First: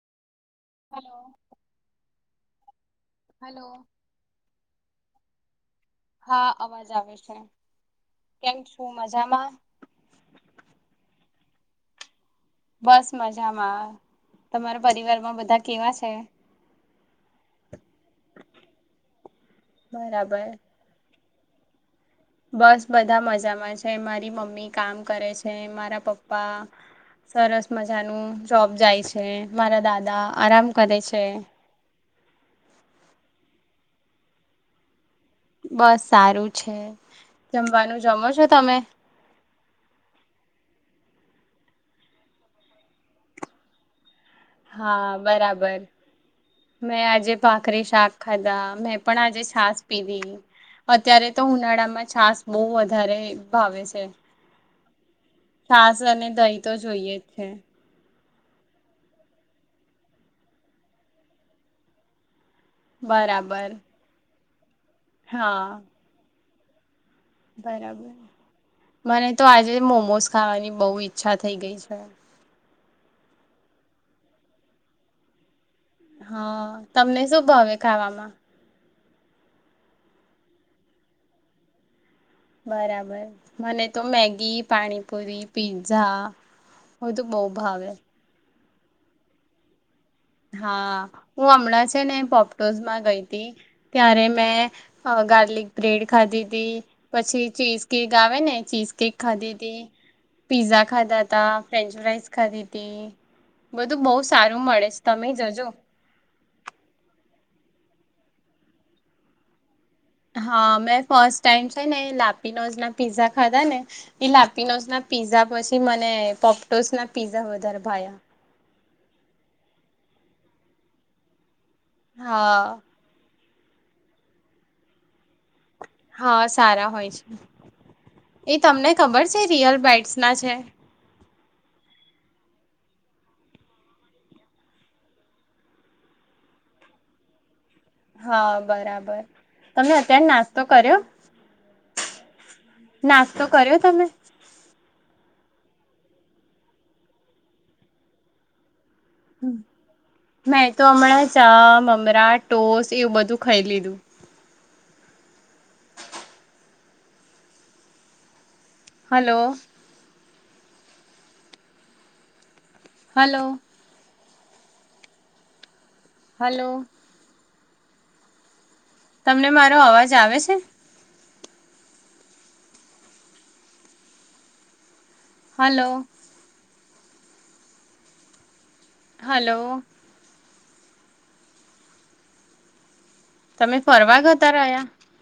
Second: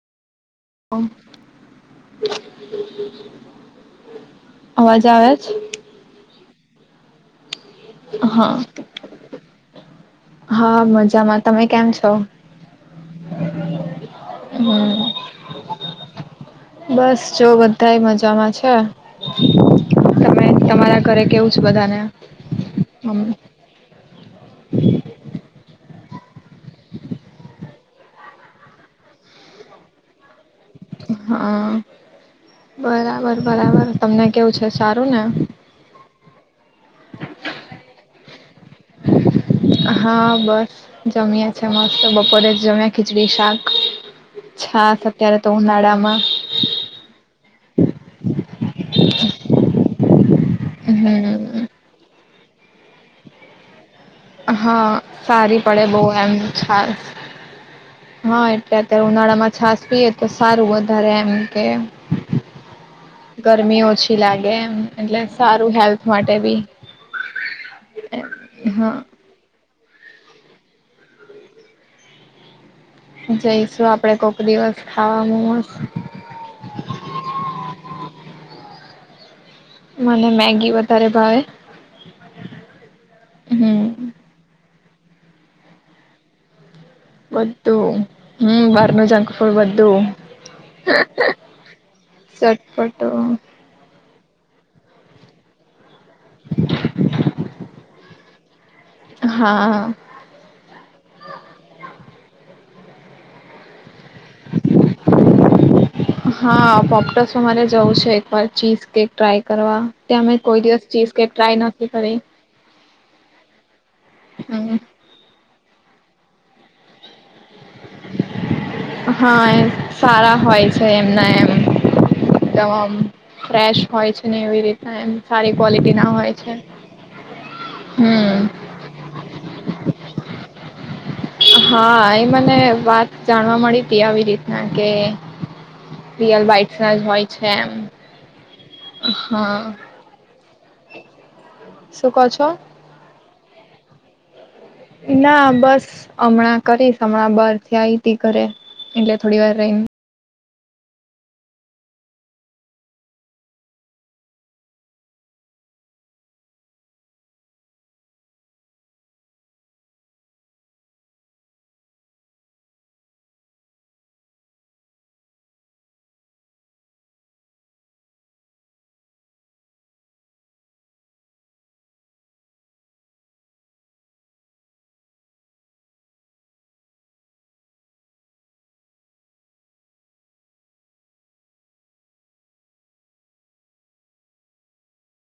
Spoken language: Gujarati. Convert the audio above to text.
ઓમ હલો હલો અવાજ આવે છે? હા. અવાજ આવે છે. હા કેમ છું મજામાં? હા મજામાં. તમે કેમ છો? બસ મજામાં. તમારા હમ પરિવારમાં બધા કેવા છે બસ જો બધા મજામાં છે તમે બરાબર? તમારા ઘરે કેવું છું બધાને? બસ બધા મજામાં છે. એમાં મમ્મી કામ કરે છે. મારા પપ્પા સરસ મજાનું જોબ જાય છે, મારા દાદા આરામ કરે છે. હા બરાબર. બરાબર. તમને કેવું છે સારું ને? બસ સારું છે. જમવાનું જમો છો તમે? હા. બસ જમ્યા છે. મસ્ત બપોરે જ જમ્યા ખીચડી શાક છાસ હા. અત્યારે તો બરાબર ઉનાળામાં મેં આજે ભખરી શાક ખાધા, મેં પણ આજે છાસ પીધી. અત્યારે તો હમ ઉનાળામાં છાસ બહુ વધારે ભાવે છે. હા. સારી પડે છાસ બહુ અને એમ દહીં તો ચાસ જોઈએ જ છે હા એટલે અત્યારે ઉનાળા માં છાસ પીએ તો સારું વધારે એમ કે બરાબર ગરમી ઓછી લાગે એમ એટલે સારું હા હેલ્થ માટે બી બરાબર હા મને તો આજે મોમોઝ ખાવાની બહુ ઈચ્છા થઈ ગઈ છે. જઈશું આપડે કોક દિવસ ખાવાનું હા. તમને શું ભાવે ખાવામાં? મને મેગી વધારે ભાવે. બરાબર. મને તો હમ મેગી પાણીપૂરી, પિઝા, હોય તો બવ ભાવે બધું હમ બર ન જંકફ બધું હા હું હમણાં છે ને પોપટોઝ માં ગઈ ચટપટું હતી ત્ય્યારે મેં ગાર્લિક બ્રેડ ખાધીધી પછી ચીઝ કેક ગાવે ને ચીઝ કેક ખાધી તથી હા પીઝા ખાધા ત ફ્રેન્ચ ફ્રઇઝ ખાદી તી બધું બહ સારું મળે છે તમે જજો હા પોોપટસ રે જવું છે એકવાર ચીઝ કેક ટ્રાય કરવા ત્યાં મેં કોઈ હા દિવસ મેં cheese cake first try time છે નથી ને કરી લાપીનોોઝ ના પીઝા ખાધા ને એ લાપી નોઝ ના પીઝા પછી થી મને પોપટોસ ના પીઝા વધારે ભાયા હા એ સારા હોય છે એમના એમ હા તમામ ફ્રેશ હોય છે ને એવી રીતના એમ સારી ક્વોલિટી ના હોય હા છે સારા હોય છે હમ એ તમને ખબર છે સિયલ બાઇટ્સ ના છે હા એ મને વાત જાણવા મળી હતી આવી રીતના કે રયલઇટ ના જ હોય છે એમ હા બરાબર હા તમને અત્યારે નાસ્ તો કર્યો શું ક છો નાસ્તો કર્યો તમે ના બસ હમણાં કરીશ હમણાં બહારથી આઈ ત ઘરે એટલે થોડી વાર ર મેં તો હમણાં ચા મમરા ઢોસ એવું બધું ખાઈ લીધું હલો હલો હલો તમને મારો અવાજ આવે છે હલો હલો તમે ફરવા ગતા રહ્યા